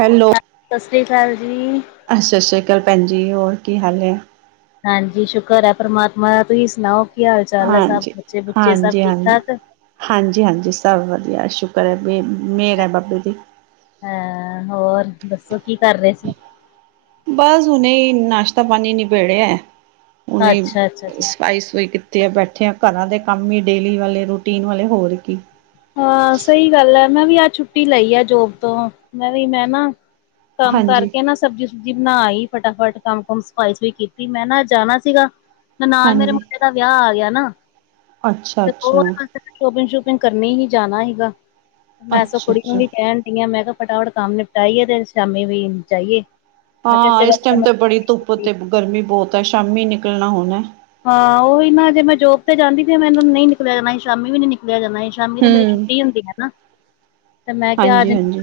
Hello, ਸਤਿ ਸ੍ਰੀ ਆਕਾਲ ਜੀ। ਅੱਛ ਸਤਿ ਸ਼੍ਰੀ ਅਕਾਲ ਭੈਣ ਜੀ, ਹੋਰ ਕੀ ਹਾਲ ਏ? ਹਾਂਜੀ ਸ਼ੁਕਰ ਹੈ ਪਰਮਾਤਮਾ ਦਾ, ਤੁਸੀਂ ਸੁਣਾਓ ਕੀ ਹਾਲ -ਚਾਲ ਐ, ਸਭ ਹਾਂਜੀ, ਬੱਚੇ -ਬੁੱਚੇ ਸਭ ਹਾਂਜੀ, ਠੀਕ ਹਾਂਜੀ। -ਠਾਕ ਹਾਂਜੀ -ਹਾਂਜੀ ਸਭ ਵਧੀਆ, ਸ਼ੁਕਰ ਹੈ ਬ ਮਿਹਰ ਐ ਬਾਬੇ ਦੀ ਐਂਹ ਹੋਰ, ਦੱਸੋ ਕੀ ਕਰਦੇ ਸੀ? ਬਸ ਹੁਣੇ ਈ ਨਾਸ਼ਤਾ, ਪਾਣੀ ਨਿਬੇੜਿਆ, ਉਹਨੇ ਅੱਛਾ ਅੱਛਾ ਜੀ। ਸਫਾਈ -ਸਫੁਈ ਕੀ ਜੇ ਬੈਠੇ ਆ ਘਰਾਂ ਦੇ ਕੰਮ ਹੀ ਡੇਲੀ ਵਾਲੇ ਰੂਟੀਨ ਵਾਲੇ ਹੋਰ ਕੀ ਹਾਂ ਸਹੀ ਗਲ ਏ ਮੈਂ ਵੀ ਆਜ ਛੁੱਟੀ ਲਈ ਆ ਜੋਬ ਤੋਂ ਮੈਂ ਵੀ ਮੈਂ ਨਾ ਕੰਮ ਹਾਂਜੀ, ਕਰਕੇ ਨਾ ਸਬਜ਼ੀ ਸੁਬਜ਼ੀ ਬਣਾ ਆਈ ਫਟਾ ਫੱਟ ਕੰਮ ਕੁਮ ਸਫ਼ਾਈ ਸੁਫੂਈ ਕੀਤੀ ਮੈਂ ਨਾ ਜਾਣਾਂ ਸੀਗਾ। ਨਨਾਨ ਮੇਰੇ ਹਾਂਜੀ, ਮੁੰਡੇ ਦਾ ਵਿਆਹ ਆ ਗਿਆ ਨਾ ਅੱਛਾ, ਤੇ ਉਹ ਅੱਛਾ, ਬਸ ਸ਼ੋਪਿੰਗ ਸ਼ੂਪਿੰਗ, ਕਰਨੀ ਹੀ ਜਾਣਾ ਸੀਗਾ ਮੈਂ ਸੋ ਅੱਛਾ, ਕੁੜੀ ਨੂੰ ਅੱਛਾ। ਵੀ ਕਹਿਣ, ਡਈ ਆ ਮੈਂ ਕਿਹਾ ਫਟਾਫੱਟ ਕੰਮ ਨਿਪਟਾਈਏ ਤੇ ਸ਼ਾਮੀ ਵੀ ਜਾਈਏ, ਮੈਂ ਕਿਹਾ ਹਾਂ ਇਸੇ ਇਸ ਕਰਕੇ ਟਾਈਮ ਤੇ ਬੜੀ ਧੁੱਪ ਮੈਂ ਤੇ ਗਰਮੀ ਬਹੁਤ ਹੈ ਸ਼ਾਮੀ ਨਿਕਲਣਾ ਹੋਣਾ, ਹਾਂ ਉਹੀ ਨਾ ਜੇ ਮੈਂ ਜੋਬ ਤੇ ਜਾਂਦੀ ਤੇ ਮੈਂ ਇਹਨੂੰ ਨਹੀਂ ਨਿਕਲਿਆ ਜਾਣਾ ਸੀ ਸ਼ਾਮੀ ਵੀ ਨੀ ਨਿਕਲਿਆ ਜਾਣਾ- ਸ਼ਾਮੀ ਤਾਂ ਮੇਰੀ ਹੂੰ, ਛੁੱਟੀ ਹੁੰਦੀ ਆ ਨਾ ਤੇ ਮੈਂ ਕਿਹਾ ਆ ਹਾਂਜੀ, ਜਾਂਦੀ, - ਹਾਂਜੀ।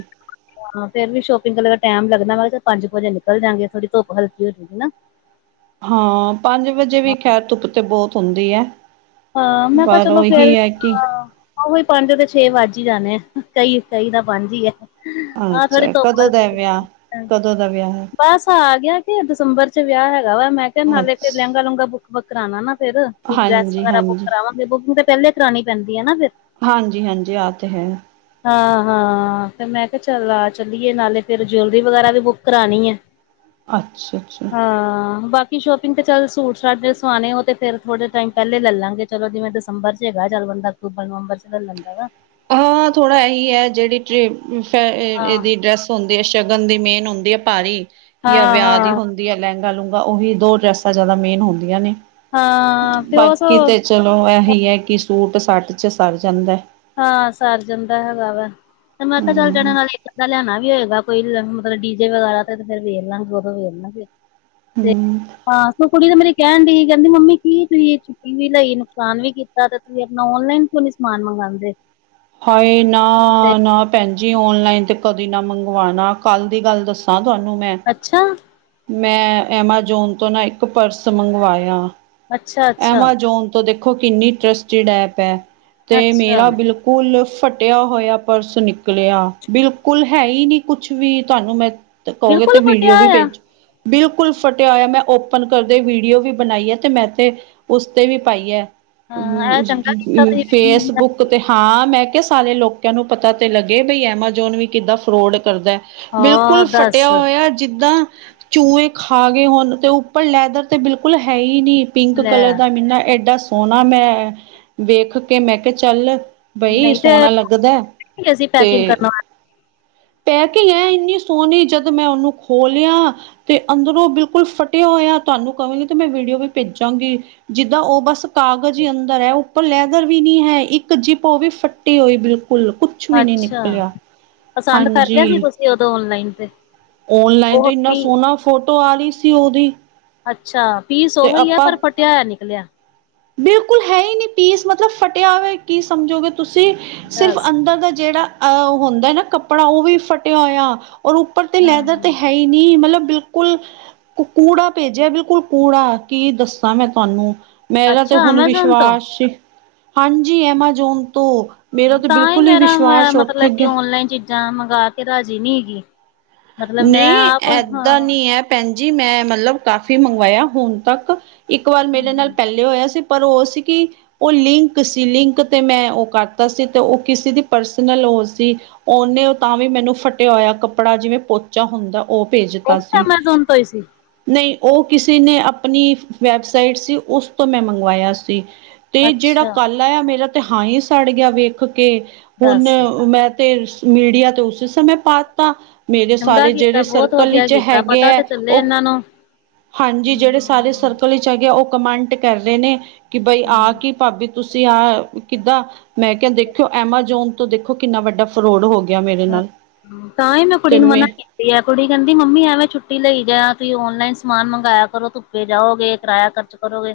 ਹਾਂ ਫਿਰ ਵੀ ਸ਼ੋਪਿੰਗ ਚ ਟਾਈਮ ਲੱਗਦਾ ਮੈਂ ਕਿਹਾ ਚ ਪੰਜ ਵਜੇ ਨਿਕਲ ਜਾਂਗੇ ਥੋੜੀ ਧੁੱਪ ਹਲਕੀ ਹੋਜੂਗੀ ਨਾ, ਹਾਂ, ਪੰਜ ਵਜੇ ਵੀ ਖੈਰ ਧੁੱਪ ਤੇ ਬਹੁਤ ਹੁੰਦੀ ਹੈ, ਹਾਂ ਮੈਂ ਕਿਹਾ ਪਰ ਚਲੋ ਫੇਰ ਉਹੀ ਹੈ ਵੀ, ਕਿ ਔਹੀ ਪੰਜ ਤੇ ਛੇ ਵੱਜ ਹੀ ਜਾਣੇ ਆ ਕਈ ਕਈ ਦਾ ਪੰਜ ਈ ਹੈ, ਆਹ ਥੋੜੀ ਅੱਛਾ ਧੁੱਪ ਕਦੋਂ ਦਾ ਹਲਕੀ ਵਿਆਹ ਕਦੋਂ ਦਾ ਵਿਆਹ ਹੈ ਬਸ ਆ ਗਿਆ। ਦਸੰਬਰ ਚ ਵਿਆਹ ਹੈਗਾ ਵਾ ਮੈਂ ਕਿਹਾ ਨਾਲੇ ਫੇਰ ਲਹਿੰਗਾ ਅੱਛਾ ਲੂੰਗਾ ਬੁੱਕ ਬਾਕ ਕਰਾਉਣਾ ਨਾ ਫੇਰ ਕੋਈ- ਹਾਂਜੀ ਹਾਂਜੀ ਆਪਣੀ ਬੁਕਿੰਗ ਤੇ ਪਹਿਲੇ ਹੀ ਕਰਾਣੀ ਪੈਂਦੀ ਹੈ ਨਾ ਫ਼ਿਰ, ਹਾਂਜੀ, ਹਾਂਜੀ ਆ ਤੇ ਹੈ, ਹਾਂ ਹਾਂ ਫੇਰ ਮੈਂ ਕਿਹਾ ਚੱਲ ਆ ਚੱਲੀਏ ਨਾਲੇ ਫਿਰ ਜੁਲਰੀ ਵਗੈਰਾ ਵੀ ਬੁੱਕ ਕਰਾਣੀ ਹੈ। ਅੱਛਾ, ਅੱਛਾ। ਹਾਂ ਬਾਕੀ ਸ਼ੋਪਿੰਗ ਤੇ ਚੱਲ ਸੂਟ ਸ਼ਾਟ ਜੇ ਸਵਾਣੇ ਉਹ ਤੇ ਫਿਰ ਥੋੜੇ ਟਾਈਮ ਪਹਿਲੇ ਲਵਾਂਗੇ ਚਲੋ ਜਿਵੇ ਦਸੰਬਰ ਚ ਹੈਗਾ ਚੱਲ ਬੰਦਾ ਅਕਤੂਬਰ ਨਵੰਬਰ ਚ ਲੈ ਲੈਂਦਾ ਵਾ, ਹਾਂ ਥੋੜ੍ਹਾ ਇਹੀ ਹੈ ਜਿਹੜੀ ਟ੍ਰੀ ਹਾਂ ਇਹਦੀ ਡਰੈਸ ਹੁੰਦੀ ਹੈ ਸ਼ਗਨ ਦੀ ਮੇਨ ਹੁੰਦੀ ਹੈ ਭਾਰੀ ਜਾਂ ਹਾਂ ਵਿਆਹ ਦੀ ਹਾਂ ਹੁੰਦੀ ਦੀ ਆ ਲਹਿੰਗਾ ਲੂੰਗਾ ਉਹੀ ਦੋ ਡਰੈਸਾਂ ਜਿਆਦਾ ਮੇਨ ਹੁੰਦੀਆਂ ਨੇ ਹਾਂ ਤੇ ਉਹ ਸੋ ਬਾਕੀ ਤੇ ਚਲੋ ਇਹੀ ਹੈ ਕਿ ਸੂਟ ਸਾਟ 'ਚ ਸਰ ਜਾਂਦਾ ਹਾਂ ਸਰ ਜਾਂਦਾ ਹੈਗਾ ਵਾ ਤੇ ਮੈਂ ਕਿਹਾ ਚੱਲ ਜਿਹੜਾ ਹਮ ਨਾਲ ਇਕ ਦਾ ਲਿਆਣਾ ਵੀ ਹੋਏਗਾ ਕੋਈ ਮਤਲਬ ਡੀਜੇ ਵਗੈਰਾ ਤੇ ਫੇਰ ਵੇਖ ਲਾਗੇ ਉਹਦੋ ਵੇਖ ਲਾਗੇ ਤੇ ਹਮ ਹਾਂ ਸੋ ਕੁੜੀ ਤਾਂ ਮੇਰੀ ਕਹਿਣ ਡਈ ਕਹਿੰਦੀ ਮੰਮੀ ਕੀ ਤੁਸੀਂ ਵੀ ਲਈ ਨੁਕਸਾਨ ਵੀ ਕੀਤਾ ਤੇ ਤੁਸੀਂ ਆਪਣਾ ਔਨਲਾਈਨ ਕਿਉਂ ਨੀ ਸਮਾਨ ਮੰਗਉਂਦੇ ਹਾਏ ਨਾ ਨਾ ਭੈਣਜੀ ਓਨਲਾਈਨ ਤੇ ਕਦੇ ਨਾ ਮੰਗਵਾਉਣਾ ਕੱਲ ਦੀ ਗੱਲ ਦੱਸਾਂ ਤੁਹਾਨੂੰ ਮੈਂ, ਅੱਛਾ ਮੈਂ ਐਮਾਜੋਨ ਤੋਂ ਨਾ ਇੱਕ ਪਰਸ ਮੰਗਵਾਇਆ ਅੱਛਾ ਅੱਛਾ ਐਮਾਜੋਨ ਤੋ ਦੇਖੋ ਕਿੰਨੀ ਇੰਟਰਸਟੀਡ ਐਪ ਹੈ ਤੇ ਅੱਛਾ ਮੇਰਾ ਬਿਲਕੁਲ ਕੁਲ ਫਟਿਆ ਹੋਇਆ ਪਰਸ ਨਿਕਲਿਆ ਬਿਲਕੁਲ ਹੈ ਹੀ ਨਹੀਂ ਕੁਛ ਵੀ ਤੁਹਾਨੂੰ ਮੈਂ ਤੇ ਕਹੋਗੇ ਬਿਲਕੁਲ ਤੇ ਵੀਡੀਓ ਫਟਿਆ ਵੀ ਹੋਇਆ ਭੇਜਾ ਬਿਲਕੁਲ ਫਟਿਆ ਹੋਇਆ ਮੈਂ ਓਪਨ ਕਰਦੇ ਵੀਡੀਓ ਵੀ ਬਣਾਈ ਆ ਤੇ ਮੈਂ ਤੇ, ਉਸ ਤੇ ਵੀ ਪਾਈ ਏ ਹਾਂ ਅਮ ਇਹ ਚੰਗਾ ਕੀਤਾ ਅਮ ਤੁਸੀਂ ਫੇਸਬੁੱਕ, ਤੇ ਹਾਂ ਮੈਂ ਕਿਹਾ ਸਾਰੇ ਲੋਕਾਂ ਨੂੰ ਪਤਾ ਤੇ ਲੱਗੇ ਬਈ ਐਮਾਜੋਨ ਵੀ ਕਿੱਦਾਂ ਫਰੋਡ ਕਰਦਾ, ਹਾਂ ਬਿਲਕੁਲ ਫਟਿਆ ਦੱਸ ਹੋਇਆ। ਜਿੱਦਾਂ ਚੂਹੇ ਖਾ ਗਏ ਹੋਣ ਤੇ ਉੱਪਰ ਲੈਦਰ ਤੇ ਬਿਲਕੁਲ ਹੈ ਈ ਹੀ ਨਹੀਂ, ਪਿੰਕ ਲੈ ਕਲਰ ਦਾ ਮੀਨਾ ਏਡਾ ਸੋਹਣਾ ਮੈਂ ਵੇਖ ਕੇ ਮੈਂ ਕਿਹਾ ਚੱਲ, ਬਈ ਨਹੀਂ ਤੇ ਸੋਹਣਾ ਲੱਗਦਾ ਅਸੀਂ ਪੈਕਿੰਗ ਤੇ, ਕਰਨ ਪੈਕਿੰਗ ਏ ਇੰਨੀ ਸੋਹਣੀ ਜਦੋਂ ਮੈਂ ਉਹਨੂੰ ਖੋ ਲਿਆ, ਤੇ ਅੰਦਰੋਂ ਬਿਲਕੁਲ ਫਟੇਆ ਹੋਏਆ, ਤੁਆਨੂੰ ਕਵਾਂਗੀ ਤੇ ਮੈਂ ਵੀਡੀਓ ਵੀ ਪੇਜਾਂਗੀ। ਜਿੱਦਾ ਓ ਬਾੱਸ ਕਾਗਜ਼ ਈ ਅੰਦਰ ਐ, ਉੱਪਰ ਲੈਦਰ ਵੀ ਨੀ ਹੈ, ਇੱਕ ਜਿਪ ਪਾਵੀ ਫੱਟੀ ਹੋਈ ਬਿਲਕੁਲ ਕੁ ਅੱਛਾ, ਪਸੰਦ ਕਰ ਲੇਆ ਸੀ ਹਾਂਜੀ ਤੁਸੀ ਓਦੋਂ ਓਨਲਾਈਨ ਤੇ ਓਨਲਾਈਨ ਉਹ ਤੇ ਏਨਾ ਵੀ ਸੋਨਾ ਫੋਟੋ ਆ ਰੀ ਸੀ ਓਦੀ। ਅੱਛਾ, ਪੀਸ ਓਹੋ ਈ ਐ ਪਰ ਫਟੇਆ ਹੋਏਆ ਨਿਕਲੇਐ। ਬਿਲਕੁਲ ਹੈ ਈ ਨੀ ਪੀਸ ਮਤਲਬ ਫਟੇਆ ਹੋਵੈ ਕੀ ਸਮਝੋਗੇ ਤੁਸੀ ਸਿਰਫ਼ ਦੱਸ ਅੰਦਰ ਦਾ ਜੇੜਾ ਅ ਹੁੰਦੈ ਨਾ ਕੱਪੜਾ, ਓਵੀ ਫਟੇਆ ਹੋਯਾ ਓਰ ਓਪ ਉੱਪਰ ਤੇ ਲੈਦਰ ਤੇ ਹੈ ਈ ਨੀ, ਮਲਬ ਬਿਲਕੁਲ ਕੂੜਾ ਪੇਜੇਐ ਬਿਲਕੁਲ ਕੂੜਾ, ਕੀ ਦੱਸਾਂ ਮੈਂ ਤੁਆਨੂੰ ਮੇਰਾ ਤੇ ਅੱਛਾ ਹੁਨ ਐਮਾਜ਼ੋਨ ਤੋਂ ਵਿਸ਼ਵਾਸ, ਹਾਂਜੀ ਐਮਾਜੋਨ ਤੋ। ਤਾਂ ਈ ਮੇਰਾ ਮੈਂ ਮਤਲ ਕਿ ਓਨਲਾਈਨ ਚੀਜ਼ਾਂ ਮੰਗਾ ਕੇ ਰਾਜੀ ਨੀ ਹਗੀ। ਨਈਂ ਐਦਾਂ ਨੀ ਐ। ਪੈਨ ਜੀ ਮੈਂ ਮਲਬ ਕਾਫ਼ੀ ਮੰਗਵਾਯਾ ਹੁਨ ਤੱਕ, ਇੱਕ ਵਾਰ ਮੇਰੇ ਨਾਲ ਪੈਲੇ ਹੋਯਾ ਸੀ। ਪਰ ਓ ਸੀ ਕਿ ਓ ਲਿੰਕ ਸੀ ਲਿੰਕ, ਤੇ ਮੈਂ ਓ ਕਾਰਤਾ ਸੀ ਤੇ ਓ ਕਿਸੇ ਦੀ ਪਰਸਨਲ ਓ ਸੀ। ਓਨੇ ਤਾਂ ਵੀ ਮੈਨੂੰ ਫਟੇਆ ਹੋਏਆ ਕੱਪੜਾ ਜਿਵੇਂ ਪੋਚਾ ਹੁੰਦਾ ਓ ਉਹ ਭੇਜਤਾ ਵੀ ਸੀ। ਐਮਾਜ਼ੋਨ ਤੋਂ ਹੀ ਸੀ ਨਈ ਓ ਕਿਸੇ ਨੇ ਅਪਨੀ ਵੈੱਬਸਾਈਟ ਸੀ, ਉਸ ਤੋਂ ਮੈਂ ਮੰਗਵਾਯਾ ਸੀ। ਤੇ ਜੇੜਾ ਅੱਛਾ ਕੱਲ ਆਯਾ ਮੇਰਾ ਤੇ ਹਾਂ ਈ ਸਾੜ ਗੇਆ ਵੇਖ ਕੇ, ਹੁਨ ਦੱਸ ਮੈਂ ਤੇ ਮੀਡੀਆ ਤੇ ਉਸੇ ਸਮੇਂ ਪਾ ਤਾ ਮੇਰੇ ਚੰਗਾ ਸਾਲੇ ਜੇੜੇ ਕੀਤਾ ਬਹੁਤ ਸਰਕਲ ਵਧੀਆ ਇੱਚ ਕੀਤਾ ਹੈਗੇ ਪਤਾ ਐ ਤੇ ਚੱਲੇ ਓ, ਇਹਨਾਂ ਨੂੰ ਹਾਂਜੀ ਜੇੜੇ ਸਾਰੇ ਹਮ ਸਰਕਲ ਇੱਚ ਹੈਗੇ ਐ ਓ ਕਮੈਂਟ ਕਰ ਰੇ ਨੇ, ਕਿ ਬਈ ਹਮ ਆ ਕੀ ਪਾਬੀ ਤੁਸੀ ਆ ਕਿੱਦਾ ਮੈਂ ਕੇਆ ਦੇਖੇਯੋ ਐਮਾਜੋਨ ਤੋਂ ਦੇਖੋ ਕਿੰਨਾ ਵੱਡਾ ਫਰੋਡ ਹੋ ਗੇਆ ਮੇਰੇ ਨਾਲ, ਤਾਂ ਹੀ ਮੈਂ ਕੁੜੀ ਤੇ ਨੂੰ ਮੇਂ ਮਨਾ ਕੁੜੀ ਕੈਂਦੀ ਮੰਮੀ ਐਵੇਂ ਛੁੱਟੀ ਲਈ ਜਾ, ਤੁਸੀ ਓਨਲਾਈਨ ਸਮਾਨ ਮੰਗਾਯਾ ਕਰੋ ਧੁੱਪੇ ਜਾਓਗੇ ਕਿਰਾਯਾ ਖਰਚ ਕਰੋਗੇ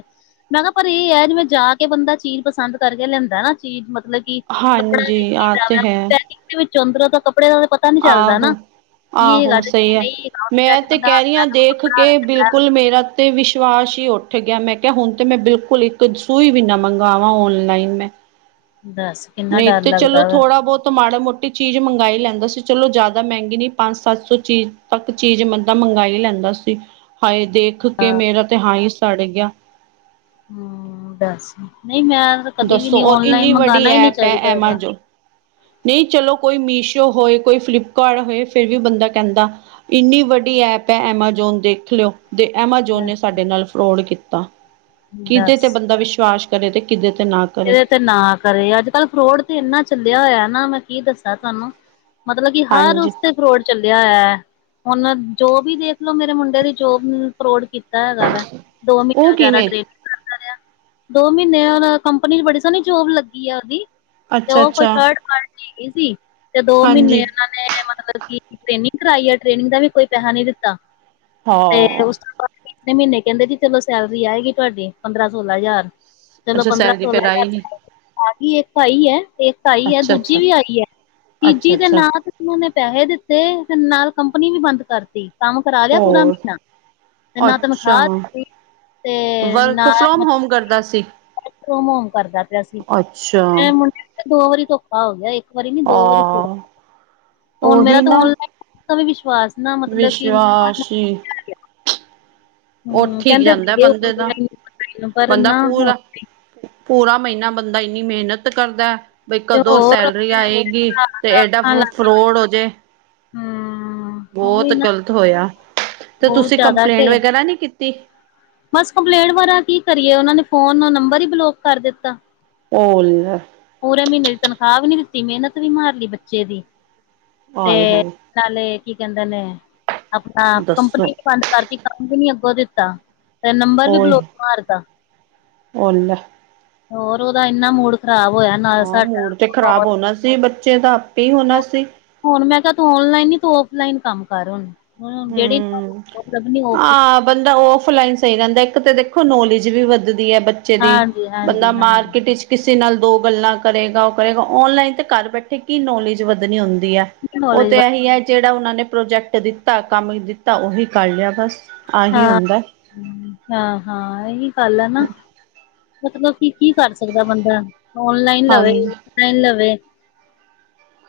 ਮੈਂ ਕਾ ਪਰ ਏ ਐ ਜਿਵੇਂ ਜਾ ਕੇ ਬੰਦਾ ਚੀਜ਼ ਪਸੰਦ ਕਾਰਕੇ ਲੈਂਦੈ ਨਾ ਚੀਜ਼ ਮਤਲ ਕਿ ਕਪੱੜਾ ਹਾਂਜੀ ਦੇਖੀ ਆਹ ਤੇ ਜਾਵੈ, ਹੈ। ਪੈਕਿੰਗ ਦੇ ਵਿੱਚੋ ਅੰਦਰੋ ਤਾ ਕੱਪੜੇ ਦਾ ਤੇ ਪਤਾ ਪਤਾ ਨੀ ਚੱਲਦਾ ਨਾ ਆਹੋ ਕੀ ਆਹੋ ਹੈਗਾ ਤੇ ਸਹੀ ਕੀ ਹੈ ਨਈ ਹੈਗਾ, ਫਿਰ ਐ ਮੈਂ ਤੇ ਬੰਦਾ ਕਹਿ ਰਹੀ ਹਾਂ ਦੇਖ ਕੇ ਬਿਲਕੁਲ ਮੇਰਾ ਤੇ ਵਿਸ਼ਵਾਸ ਈ ਓਠ ਗੇਐ ਮੈਂ ਕੇਆ ਹੁਨ ਤੇ ਮੈਂ ਬਿਲਕੁਲ ਈ ਕਦੇ ਸੂਈ ਵੀ ਨਾ ਮੰਗਵਾਵਾ ਓਨਲਾਈਨ ਮੈਂ। ਦਾੱਸ ਨਈ ਤੇ ਚਲੋ ਥੋੜਾ ਬੋਤ ਮਾੜਾ ਮੋਟਾ ਚੀਜ਼ ਮੰਗਾ ਈ ਲੈਂਦਾ ਸੀ ਚਲੋ ਜਾਦਾ ਮੈਂਗੀ ਨੀ, ਪੰਜ-ਸੱਤ ਸੌ ਚੀਜ਼ ਤੱਕ ਚੀਜ਼ ਬੰਦਾ ਮੰਗਾ ਈ ਲੈਂਦਾ ਸੀ। ਹਾਏ ਦੇਖ ਕੇ ਮੇਰਾ ਤੇ ਹਾਂ ਈ ਸੜ ਗੇਆ। ਹੂੰ, ਦਾੱਸ ਨਈਂ ਮੈਂ ਕਦੀ ਵੀ ਦੱਸੋ ਨੀ ਔਰ ਓਨਲਾਈਨ ਇੰਨੀ ਵੱਡੀ ਮੰਗਾਨਾ ਈ ਨੀ ਚਾਹੀਦਾ। ਨਈ ਚਲੋ ਕੋਈ ਮੀਸ਼ੋ ਹੋਏ, ਕੋਈ ਫਲਿੱਪਕਾਰਟ ਹੋਏ ਫੇਰ ਵੀ ਬੰਦਾ ਕੈਂਦਾ ਇੰਨੀ ਵੱਡੀ ਐਪ ਐ ਐਮਾਜੋਨ ਦੇਖ ਲੇਓ। ਦੇ ਐਮਾਜੋਨ ਨੇ ਸਾਡੇ ਨਾਲ ਫਰੋਡ ਕੀਤਾ, ਕੀਦੇ ਤੇ ਦੱਸ ਬੰਦਾ ਵਿਸ਼ਵਾਸ ਘਰੇ ਤੇ ਕੀਦੇ ਤੇ ਨਾ ਕਰੇ ਇਹ ਤੇ ਨਾ ਕਰੇ। ਅੱਜ ਕੱਲ੍ਹ ਫਰੋਡ ਤੇ ਇੰਨਾ ਚੱਲਿਆ ਹੋਇਆ ਨਾ ਮੈਂ ਕੀ ਦੱਸਾਂ ਤੁਹਾਨੂੰ ਮਤਲਬ ਕਿ ਹਰ ਹਾਂਜੀ ਉਸਤੇ ਫਰੋਡ ਚੱਲਿਆ ਹੈ, ਹੁਣ ਜੋਬ ਵੀ ਦੇਖਲੋ ਮੇਰੇ ਮੁੰਡੇ ਦੀ ਜੋਬ ਫਰੋਡ ਕੀਤੀ ਕੀਤਾ ਹੈਗਾ ਵਾ ਦੋ ਮਹੀਨੇ ਉਹ ਵਿਚਾਰਾ ਕਿਵੇਂ ਟੇਨਿੰਗ ਕਰਦਾ ਰਿਹਾ, ਦੋ ਮਹੀਨੇ ਉਹ ਕੰਪਨੀ 'ਚ' ਬੜੀ ਸੋਣੀ ਜੋਬ ਲੱਗੀ ਆ ਉਹਦੀ। ਤੇ ਅੱਛਾ ਉਹ ਕੋਈ ਅੱਛਾ ਥਰਡ ਪਾਰਟੀ ਹੈਗੀ ਸੀ, ਤੇ ਦੋ ਮਹੀਨੇ ਹਾਂਜੀ ਏਨਾਂ ਨੇ ਮਤਲਬ ਕਿ ਟ੍ਰੇਨਿੰਗ ਕਰਾਈ ਏ ਟ੍ਰੇਨਿੰਗ ਦਾ ਵੀ ਕੋਈ ਪੈਹਾ ਨੀ ਦਿੱਤਾ ਤੇ ਹਾਂ ਉਸ ਤੀਸਰੇ ਮੀਨੇ ਕੈਂਦੇ ਜੀ, ਚਲੋ ਸੈਲਰੀ ਆਏਗੀ ਤੁਹਾਡੀ ਪੰਦਰਾਂ-ਸੋਲਾਂ ਹਜ਼ਾਰ ਚਲੋ ਪੰਦਰਾਂ ਫੇਰ ਆਈ ਨੀ ਹਾਜੀ ਇੱਕ ਪਾਈ ਆ, ਇੱਕ ਆਈ ਆ ਅੱਛਾ ਦੂਜ਼ੀ ਅੱਛਾ ਵੀ ਆਈ ਆ ਤੀਜੀ ਅੱਛਾ ਦੇ ਅੱਛਾ ਨਾਲ ਉਨਾਂ ਨੇ ਪੈਹੇ ਦਿੱਤੇ ਫੇਰ ਨਾਲ ਕੰਪਨੀ ਵੀ ਬੰਦ ਕਰਤੀ ਕੰਮ ਕਰਾ ਲਿਆ ਪੂਰਾ ਹੋਰ ਮੀਨਾ ਤੇ ਨਾ ਅੱਛਾ ਤਨਖਾਹ ਦਿੱਤੀ, ਤੇ ਵਰਕ ਨਾ ਫਰੋਮ ਹੋਮ ਕਰਦਾ ਸੀ [unintelligible] ਰੋਮ ਹੋਮ ਕਰਦਾ ਪਿਆ ਸੀ ਅੱਛਾ ਐ, ਮੁੰਡੇ ਦੋ ਵਾਰੀ ਧੋਖਾ ਹੋ ਗਿਆ, ਇੱਕ ਵਾਰੀ ਨੀ ਦੋ ਵਾਰੀ ਹਾਂ ਹੁਨ ਮੇਰਾ ਤਾਂ ਔਲਾਈਨ ਵੀ [unintelligible] ਵਿਸ਼ਵਾਸ ਨਾ ਮਤਲਬ ਕਿ ਵਿਸ਼ਵਾਸੀ ਹੂੰ ਉਹਥੀ ਕਹਿੰਦੇ ਜਾਂਦਾ ਸੀਗੇ ਬੰਦੇ ਦਾ ਔਨਲਾਈਨ ਪਰ ਬੰਦਾ ਨਾ ਹੁਣ ਪੂਰਾ। ਪੂਰਾ ਮਈਨਾ ਬੰਦਾ ਏਨੀ ਮਿਹਨਤ ਕਰਦੈ ਬਈ ਤੇ ਕਦੋਂ ਹੋਰ ਸੈਲਰੀ ਆਏਗੀ ਤੇ ਇਡਾ ਅੱਖਾਂ ਲੱਗ ਫਰੋਡ ਹੋ ਜੇ। ਹੂੰ ਬੋਤ ਉਹੀ ਨਾ ਗ਼ਲਤ ਹੋਏਆ, ਤੇ ਬਹੁਤ ਤੁਸੀਂ ਜ਼ਿਆਦਾ ਕੰਪਲੇਂਟ ਕੇ ਵਗੈਰਾ ਨੀ ਕੀਤੀ? ਬਸ ਕੰਪਲੇਂਟ ਵਗੈਰਾ ਕੀ ਕਰੀਏ। ਉਹਨਾਂ ਨੇ ਫੋਨ ਦਾ ਨੰਬਰ ਹੀ ਬਲੋਕ ਕਰ ਦਿੱਤਾ। ਓਲੈ ਪੂਰੇ ਮੀਨੇ ਦੀ ਤਨਖਾ ਵੀ ਨੀ ਦਿੱਤੀ ਮਿਹਨਤ ਵੀ ਮਾਰ ਲੀ ਬੱਚੇ ਦੀ, ਤੇ ਆਏ ਹਾਏ ਨਾਲੇ, ਕੀ ਕੈਂਦੇ ਨੇ, ਅਪਨਾ ਦੱਸੋ ਕੰਪਨੀ ਕਰਤੀ ਕੰਮ ਵੀ ਨੀ ਅੱਗੋਂ ਦਿੱਤਾ 'ਤੇ ਨੰਬਰ ਵੀ ਉਹੀ ਬਲੋਤ ਮਾਰਤਾ। ਉਹ ਲੈ। ਹੋਰ ਉਦਾ ਇੰਨਾ ਮੂਡ ਖਰਾਬ ਹੋਇਆ। ਨਾਲ ਹਾਂ ਸਾਡਾ ਮੂਡ ਤੇ ਹੋਰ ਖ਼ਰਾਬ ਹੋਣਾ ਸੀ, ਬੱਚੇ ਦਾ ਆਪੇ ਹੀ ਹੋਣਾ ਸੀ। ਹੁਣ ਮੈਂ ਕਿਹਾ ਤੂੰ ਔਨਲਾਈਨ ਨੀ ਤੂੰ ਔਫਲਾਈਨ ਕੰਮ ਕਰ ਹੁਣ ਹੁਣ ਜਿਹੜੀ ਹੂੰ, ਲੱਭਣੀ ਔਫ ਆ ਬੰਦਾ ਔਫਲਾਈਨ ਸਈ ਰੈਂਦੈ ਇੱਕ ਤਾਂ ਦੇਖੋ ਨੌਲੇਜ ਵੀ ਵੱਧਦੀ ਹੈ ਬ ਚੇ ਦੀ ਹਾਂਜੀ ਬੰਦਾ ਹਾਂਜੀ ਹਾਂ। ਮਾਰਕੀਟ ਇੱਚ ਕਿਸੇ ਨਾਲ ਦੋ ਗੱਲਾਂ ਕਰੇਗਾ ਓ ਕਰੇਗਾ ਔਨਲਾਈਨ ਤਾਂ ਘਰ ਬੈਠੇ ਕੀ ਨੌਲੇਜ ਵੱਧਣੀ ਹੁੰਦੀ ਐ। ਓ ਨੌਲੇਜ ਤੇ ਐਹੀ ਐ ਜੇੜਾ ਓਨਾਂ ਨੇ ਪ੍ਰੋਜੈਕਟ ਦਿੱਤਾ ਕੰਮ ਦਿੱਤਾ ਓਹੀ ਕਰ ਲੇਆ ਬਸ ਆਹੀ ਹੁੰਦਾ ਹਾਂ-ਹਾਂ ਐਹੀ ਗੱਲ ਆ ਨਾ। ਮਤਲਬ ਕੀ-ਕੀ ਕਰ ਸਕਦਾ ਬੰਦਾ, ਔਨਲਾਈਨ ਲਵੇ ਹਾਂਜੀ ਔਫਲਾਈਨ ਲਵੇ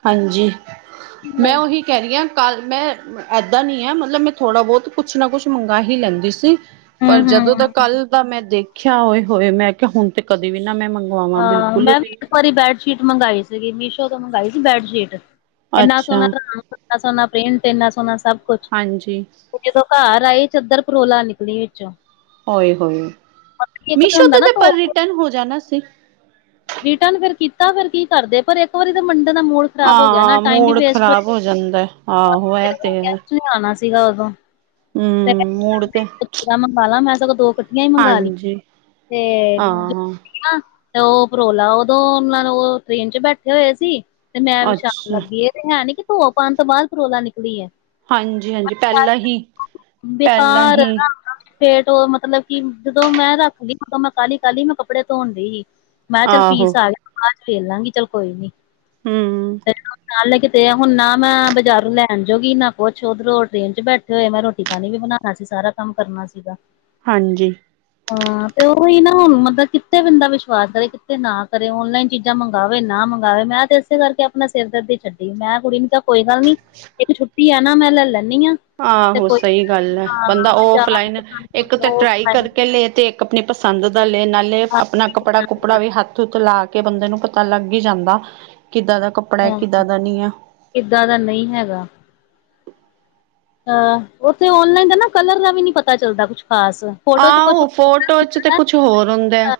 ਹਾਂਜੀ‌। ਮੈਂ ਹੂੰ ਉਹੀ ਕੈ ਰਈ ਆਂ ਕੱਲ ਮੈਂ ਐਦਾਂ ਨੀ ਆ ਮਲਵ ਮੈਂ ਥੋੜਾ-ਬਹੋਤ ਕੁੱਛ ਨਾ ਕੁੱਛ ਮੰਗ ਹੀ ਲੈਂਦੀ ਸੀ। ਪਰ ਜਦੋਂ ਦਾ ਹੂੰ। ਕੱਲ ਦਾ ਮੈਂ ਦੇਖਿਆ ਹੋਏ ਹੋਏ, ਮੈਂ ਕਿਹਾ ਹੁਣ ਤੇ ਕਦੇ ਵੀ ਨਾ ਮੈਂ ਮੰਗਾਂ। ਹਾਂ। ਮੈਂ ਵੀ ਇੱਕ ਵਾਰੀ ਬੈਡਸ਼ੀਟ ਮੰਗਵਾਈ ਸੀਗੀ ਮੀਸ਼ੋ ਤੋਂ ਮੰਗਵਾਈ ਸੀ ਬੈਡਸ਼ੀਟ। ਇੰਨਾ ਅੱਛਾ ਸੋਹਣਾ ਰੰਗ ਇੰਨਾ ਸੋਹਣਾ ਪ੍ਰਿੰਟ ਇਨਾ ਸੋਹਣਾ ਸਭ ਕੁਝ ਹਾਂਜੀ। ਉਹ ਜਦੋਂ ਘਰ ਆਈ ਚੱਦਰ ਪਰੋਲਾ ਨਿਕਲੀ ਵਿੱਚੋਂ ੳਏ-ਹੋਏ, ਇੱਕ ਤਾਂ ਮੀਸ਼ੋ ਹੁੰਦਾ ਤੋਂ ਨਾ ਤੇ ਧੋ ਪਰ ਰਿਟਰਨ ਹੋ ਜਾਨਾ ਸੀ। ਰੀਟਨ ਫੇਰ ਕੀਤਾ ਫੇਰ ਕੀ ਕਰਦੇ ਪਰ ਇੱਕ ਵਾਰੀ ਤਾਂ ਮੰਡੇ ਦਾ ਮਲ ਆ ਮੂਡ ਖ਼ਰਾਬ ਹੋ ਜਾਂਦੈ, ਆਹੋ ਏ ਤੇ ਐ। ਲੇਆਨਾ ਸੀਗਾ ਉਦੋਂ [inaudible] 'ਤੇ ਮੂਡ ਤੇ [inaudible] ਮੰਗਾਲਾ ਮੈਂ ਸਗੋਂ ਦੋ ਮੈਂ ਮੰਗਾ ਲੀ, ਹਾਂਜੀ ਤੇ ਹਾਂ ਤੇ ਓ ਪਰੋਲਾ ਓਦੋਂ ਉਹਨਾਂ ਨੂੰ ਟ੍ਰੇਨ ਚ ਬੈਠੇ ਹੋਏ ਸੀ। ਤੇ ਮੈਂ ਵਿਸ਼ਾਨ ਅੱਛਾ ਲੱਗੀ, ਏ ਤੇ ਹੈਨੀ ਕਿ ਪੁਆ ਪਾਨ ਤੋਂ ਬਾਦ ਪਰੋਲਾ ਨਿਕਲੀ ਏ। ਹਾਂਜੀ ਹਾਂਜੀ ਅੱਛਾ, ਪਹਿਲਾਂ ਹੀ ਪਹਿਲਾਂ ਬੇਕਾਰ ਏ ਹੀ ਨਾ ਫੇਟ ਓ ਮਤਲਬ ਕਿ ਜਦੋਂ ਮੈਂ ਰੱਖਦੀ ਉਦੋਂ ਮੈਂ ਕਾਲੀ-ਕਾਲੀ ਮੈਂ ਕੱਪੜੇ ਤੋਨ ਦੀਹੀ। ਮੈਂ ਚੱਲ ਆਹੋ ਫੀਸ ਆਲੇ ਬਾਦ ਚ ਵੇਖ ਲਾਂਗੀ, ਚੱਲ ਕੋਈ ਨੀ ਹਮ। [unintelligible] ਨਾਲ ਲੈ ਕਿੱਤੇ ਆ ਹੁਣ ਨਾ ਮੈਂ ਬਾਜ਼ਾਰ ਲੈਣ ਜੋਗੀ ਨਾ ਕੁਛ ਉਧਰੋਂ ਟ੍ਰੇਨ ਚ ਬੈਠੇ ਹੋਏ, ਮੈਂ ਰੋਟੀ ਪਾਣੀ ਵੀ ਬਣਾਉਣਾ ਸੀ ਸਾਰਾ ਕੰਮ ਕਰਨਾ ਸੀਗਾ। ਹਾਂਜੀ। ਹਾਂ ਤੇ ਉਹੀ ਨਾ ਹੁਣ ਮਤਲਬ ਕਿੱਥੇ ਬੰਦਾ ਵਿਸ਼ਵਾਸ ਕਰੇ, ਕਿੱਥੇ ਨਾ ਕਰੇ। ਔਨਲਾਈਨ ਚੀਜ਼ਾਂ ਮੰਗਾਵੇ, ਨਾ ਮੰਗਗਾਵੇ। ਮੈਂ ਤੇ ਇਸੇ ਕਰਕੇ ਆਪਣਾ ਸਿਰ ਦਰਦ ਹੀ ਛੱਡੀ, ਮੈਂ ਕੁੜੀ ਨੂੰ ਤਾਂ ਕੋਈ ਗੱਲ ਨੀ ਇੱਕ ਛੁੱਟੀ ਆ ਨਾ ਮੈਂ ਲੈ ਲੈਣੀ ਆ ਆਹੋ ਸਹੀ ਗੱਲ ਹੈ, ਬੰਦਾ ਜਾਣਾ ਔਫਲਾਈਨ ਇੱਕ ਤੇ ਟਰਾਈ ਕਰਕੇ ਲੈ ਤੇ ਆਪਣੀ ਪਸੰਦ ਦਾ ਲੈਣ, ਨਾਲੇ ਹਾਂ ਆਪਣਾ ਕੱਪੜਾ, ਕੁਪੜਾ ਵੀ ਹੱਥ ਤੁਤਲਾਕੇ ਬੰਦੇ ਨੂੰ ਪਤਾ ਲੱਗ ਹੀ ਜਾਂਦਾ, ਕਿੱਦਾਂ ਦਾ ਕਪ ਹੋ ਕਿੱਦਾਂ ਦਾ ਨਹੀਂ ਹੈਗਾ। ਅ ਉੱਥੇ ਆਨਲਾਈਨ ਦਾ ਨਾ ਕਲਰ ਦਾ ਵੀ ਨਹੀਂ ਪਤਾ ਚੱਲਦਾ ਕੁਛ ਖ਼ਾਸ। ਫੋਟੋ ਚ ਆਹ ਉਹ ਫੋਟੋ ਚ ਤੇ ਕੁਛ ਹੋਰ ਹੁੰਦਾਂ ਐ।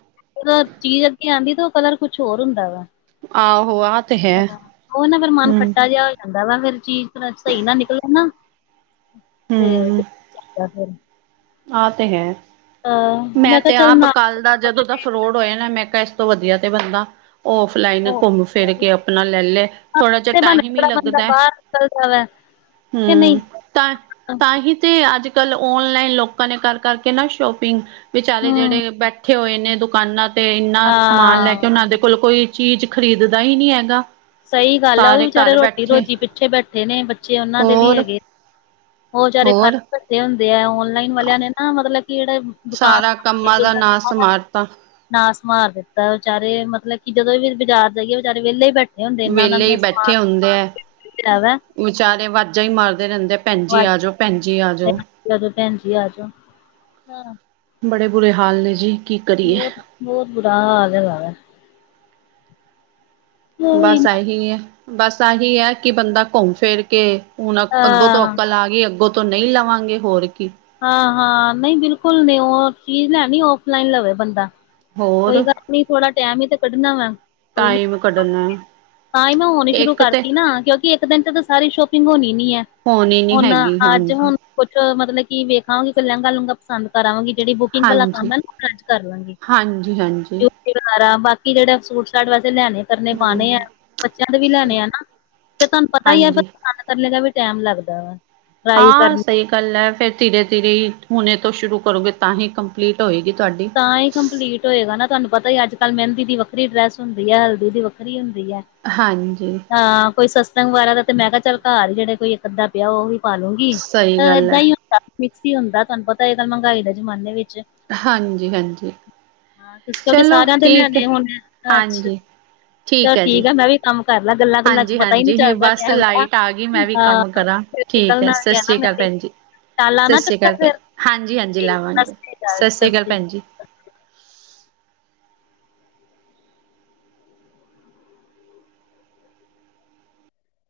ਚੀਜ਼ ਅੱਗੇ ਆਂਦੀ ਤਾਂ ਉਹ ਕਲਰ ਕੁਛ ਹੋਰ ਹੁੰਦਾਂ ਵਾ। ਆਹੋ ਆਹ ਤੇ ਹੈ ਹ ਉਹ ਨਾ ਫਿਰ ਮਨ ਹਮ ਖੱਟਾ ਜਿਹਾ ਹੋ ਜਾਂਦਾ ਵਾ, ਫਿਰ ਚੀਜ਼ ਸਹੀ ਨਾ ਨਿਕਲੇ ਨਾ। ਹਮ [unintelligible] ਆਹ ਤੇ ਹੈ। ਅਹ ਮੈਂ ਕਿਹਾ ਤੇ ਚੱਲ ਆਪ ਨਾ ਕੱਲ ਦਾ ਜਦੋਂ ਦਾ ਫਰੋਡ ਹੋਇਆ ਨਾ, ਮੈਂ ਕਿਹਾ ਇਸ ਤੋਂ ਵਧੀਆ ਤੇ ਬੰਦਾ ਔਫ ਲਾਈਨ ਘੁੰਮ ਫਿਰ ਕੇ ਆਪਣਾ ਲੈ ਲੇ, ਥੋੜਾ ਜਿਹਾ ਇਸੇ ਬਹਾਨੇ ਟਾਈਮ ਹੀ ਜਿਹੜਾ ਬੰਦਾ ਲੱਗਦਾ ਹੈ। [unintelligible] ਕਿ ਹਮ ਨਹੀਂ ਤਾਂ ਤਾਂ ਹੀ ਤੇ ਅੱਜ ਕੱਲ ਔਨਲਾਈਨ ਲੋਕਾਂ ਨੇ ਕਰ ਕਰਕੇ ਨਾ ਸ਼ੋਪਿੰਗ ਵਿਚਾਰੇ ਹੂੰ ਜਿਹੜੇ ਬੈਠ ਬੈਠੇ ਹੋਏ ਨੇ ਦੁਕਾਨਾਂ ਤੇ ਇਨਾ ਸਮਾਨ ਲੈ ਕੇ ਹਾਂ ਉਹਨਾਂ ਦੇ ਕੁੱਲ ਕੋਈ ਚੀਜ਼ ਖਰੀਦ ਦਾ ਹੀ ਨਹੀਂ ਹੈਗਾ। ਸਹੀ ਗੱਲ ਆ ਉਹ ਵੀ ਸਾਰੇ ਵਿਚਾਰੇ ਘਰ ਰੋਟੀ ਬੈਠੇ ਰੋਜ਼ੀ ਪਿੱਛੇ ਬੈਠੇ ਨੇ, ਬੱਚੇ ਉਹਨਾਂ ਦੇ ਵੀ ਹੋਰ, ਹੈਗੇ ਉਹ ਵਿਚਾਰੇ ਹੋਰ [unintelligible] ਬੈਠੇ ਹੁੰਦੇ ਆ ਓਨਲਾਈਨ ਵਾਲਿਆਂ ਨੇ ਨਾ ਮਤਲਬ ਕਿ ਜਿਹੜੇ ਦੁਕਾਨ ਸਾਰਾ ਕੰਮਾਂ ਦਾ ਨਾਂਸ ਮਾਰਤਾ। ਨਾਸ ਮਾਰ ਦਿੱਤਾ ਵਿਚਾਰੇ ਮਤਲਬ ਕਿ ਜਦੋਂ ਵੀ ਅਸੀਂ ਬਾਜ਼ਾਰ ਜਾਈਏ ਵਿਚਾਰੇ ਵਿਹਲੇ ਹੀ ਬੈਠੇ ਹੁੰਦੇ ਇਨਾਂ ਵਿਹਲੇ ਹੀ ਨੇ ਸਮਾਨ ਬੈਠੇ ਹੁੰਦੇ ਐ। [inaudible] ਵਾ। ਵਿਚਾਰੇ ਵਾਜਾਂ ਹੀ ਮਾਰਦੇ ਰਹਿੰਦੇ, ਭੈਣ ਜੀ ਆ ਜਾਓ, ਭੈਣ ਜੀ ਆ ਜਾਓ। ਭੈਣ ਜੀ ਆ ਜੋ ਹਾਂ। ਬੜੇ ਬੁਰੇ ਹਾਲ ਨੇ ਜੀ। ਕੀ ਕਰੀਏ। ਬਹੁਤ-ਬਹੁਤ ਬੁਰਾ ਹਾਲ ਹੋਇਆ ਵ ਬਸ ਇਹੀ ਹੈ, ਬਸ ਇਹੀ ਹੈ ਕਿ ਬੰਦਾ ਘੁੰਮ ਫਿਰ ਕੇ ਹੁਣ ਅਕ ਅੱਗੋਂ ਤੋਂ ਹਾਂ ਆ ਗਈ, ਅੱਗੋਂ ਤੋਂ ਨਹੀਂ ਲਵਾਂਗੇ ਹੋਰ ਕੀ। ਹਾਂ, ਹਾਂ ਨਹੀਂ ਬਿਲਕੁਲ ਨਹੀਂ। ਉਹ ਚੀਜ਼ ਲੈਣੀ ਔਫਲਾਈਨ ਲਵੇ ਬੰਦਾ। ਕੋਈ ਹੋਰ ਗੱਲ ਨੀ ਥੋੜਾ ਟੈਮ ਹੀ ਤੇ ਕੱਢਣਾ ਵਾ, ਕੱਢ ਲਵਾਂਗੇ ਕੋਈ ਨੀ। ਟਾਈਮ ਕੱਢਣਾ ਤਾਂ ਹੀ ਮੈਂ ਹੋਣੀ ਸ਼ੁਰੂ ਇੱਕ ਤੇ ਕਰਤੀ ਨਾ, ਕਿਉਂਕਿ ਇੱਕ ਦਿਨ ਚ ਤੇ ਤਾਂ ਸਾਰੀ ਸ਼ੋਪਿੰਗ ਹੋਣੀ ਨੀ ਐ। ਹੋਣੀ ਨੀ ਹੁਣ ਹੈਗੀ ਅੱਜ ਹਾਂਜੀ ਹੁਣ ਕੁਛ ਮਤਲਬ ਕਿ ਵੇਖਾਗੇ ਕਿ ਲਹਿੰਗਾ ਲੂੰਘਗਾ ਪਸੰਦ ਕਰਾ ਆਵਾਂਗੀ, ਜਿਹੜੀ ਬੁਕਿੰਗ ਵਾਲਾ ਕੰਮ ਹੈ ਨਾ ਅੱਜ ਕਰ ਲਵਾਂਗੀ। ਹਾਂਜੀ-ਹਾਂਜੀ। ਕੀ ਕਰਾਂ ਬਾਕੀ ਜਿਹੜਾ ਸੂਟ ਸਾਟ ਵੈਸੇ ਲਿਆਣੇ ਕਰਨੇ ਪਾਣੇ ਹੈ, ਹਮ ਬੱਚਿਆਂ ਦੇ ਵੀ ਲਿਆਣੇ ਆ ਨਾ, ਤੇ ਫਿਰ ਤੁਹਾਨੂੰ ਪਤਾ ਹੀ ਫਿਰ ਹਾਂਜੀ [unintelligible] ਕਰਨੇ ਦਾ ਵੀ ਟਾਈਮ ਲੱਗਦਾ ਵਾ। ਟਰਾਈ ਹਾਂ ਕਰਨੀ ਸਈ ਇਕੱਲਾ ਐ ਫਿਰ ਧੀਰੇ ਧੀਰੇ ਹੀ ਹੁਣੇੇ ਤੋਂ ਸ਼ੁਰੂ ਕਰੋਗੇ ਤਾਂਹੀ ਕੰਪਲੀਟ ਹੋਏਗੀ ਤੁਹਾਡੀ ਤਾਂਹੀ ਕੰਪਲੀਟ ਹੋਏਗਾ ਨਾ ਤੁਹਾਨੂੰ ਪਤਾ ਹੀ ਅੱਜ ਕੱਲ੍ਹ ਮਹਿੰਦੀ ਦੀ ਵੱਖਰੀ ਡਰੈੱਸ ਹੁੰਦੀ ਐ ਹਲਦੀ ਦੀ ਵੱਖਰੀ ਹੁੰਦੀ ਐ। ਹਾਂਜੀ, ਹਾਂ ਕੋਈ ਸੰਤ ਸੰਗ ਵਗੈਰਾ ਦਾ ਤੇ ਮੈਂ ਕਿਹਾ ਚਲ ਘਰ ਜਿਹੜੇ ਕੋਈ ਅੱਧਾ ਪਿਆ ਉਹੀ ਪਾਲੂੰਗੀ ਸਹੀ ਅ ਗੱਲ ਏਦਾਂ ਹੈ ਈ ਮਿਕਸੀ ਹੁੰਦਾ ਐ ਤੁਹਾਨੂੰ ਪਤਾ ਇਹ ਗੱਲ ਮਹਿੰਗਾਈ ਦੇ ਜ਼ਮਾਨੇ ਵਿੱਚ ਹਾਂਜੀ, ਹਾਂਜੀ। ਇਸ ਕਰਕੇ ਚਲੋ ਸਾਰਿਆਂ ਦੇ ਠੀਕ ਹੈ ਨਿਆਣੇ ਹੁਣ ਅੱਛਾ, ਹਾਂਜੀ ਚੱਲ ਹੈ ਜੀ ਠੀਕ ਆ ਮੈਂ ਵੀ ਹੁਣ ਕੰਮ ਕਰ ਲੈ ਗੱਲਾਂ-ਗੱਲਾਂ ਚ ਪਤਾ ਈ ਨੀ ਹਾਂਜੀ-ਹਾਂਜੀ ਚੱਲਦਾ ਬਸ ਟਾਇਮ ਦਾ ਲਾਈਟ ਆ ਗਈ ਮੈਂ ਵੀ ਕੰਮ ਹਾਂ। ਕਰਾਂ ਠੀਕ ਹੈ ਨਿਕਲਣਾ ਸਤਿ ਗਿਆ ਨਾ ਸ੍ਰੀ ਅਕਾਲ ਮੈਂ ਵੀ ਭੈਣ ਜੀ। ਚੱਲ ਸਤਿ ਲਾਨਾ ਸ਼੍ਰੀ ਅਕਾਲ ਚੱਕਰ ਭੈਣ ਹਾਂਜੀ-ਹਾਂਜੀ ਫਿਰ ਲਾਵਾਂਗੇ ਸਾਸਰੀ ਕਾਲ ਜੀ, ਸਤਿ ਸ਼੍ਰੀ ਅਕਾਲ ਸਾਸਰੀ ਕਾਲ ਭੈਣ ਜੀ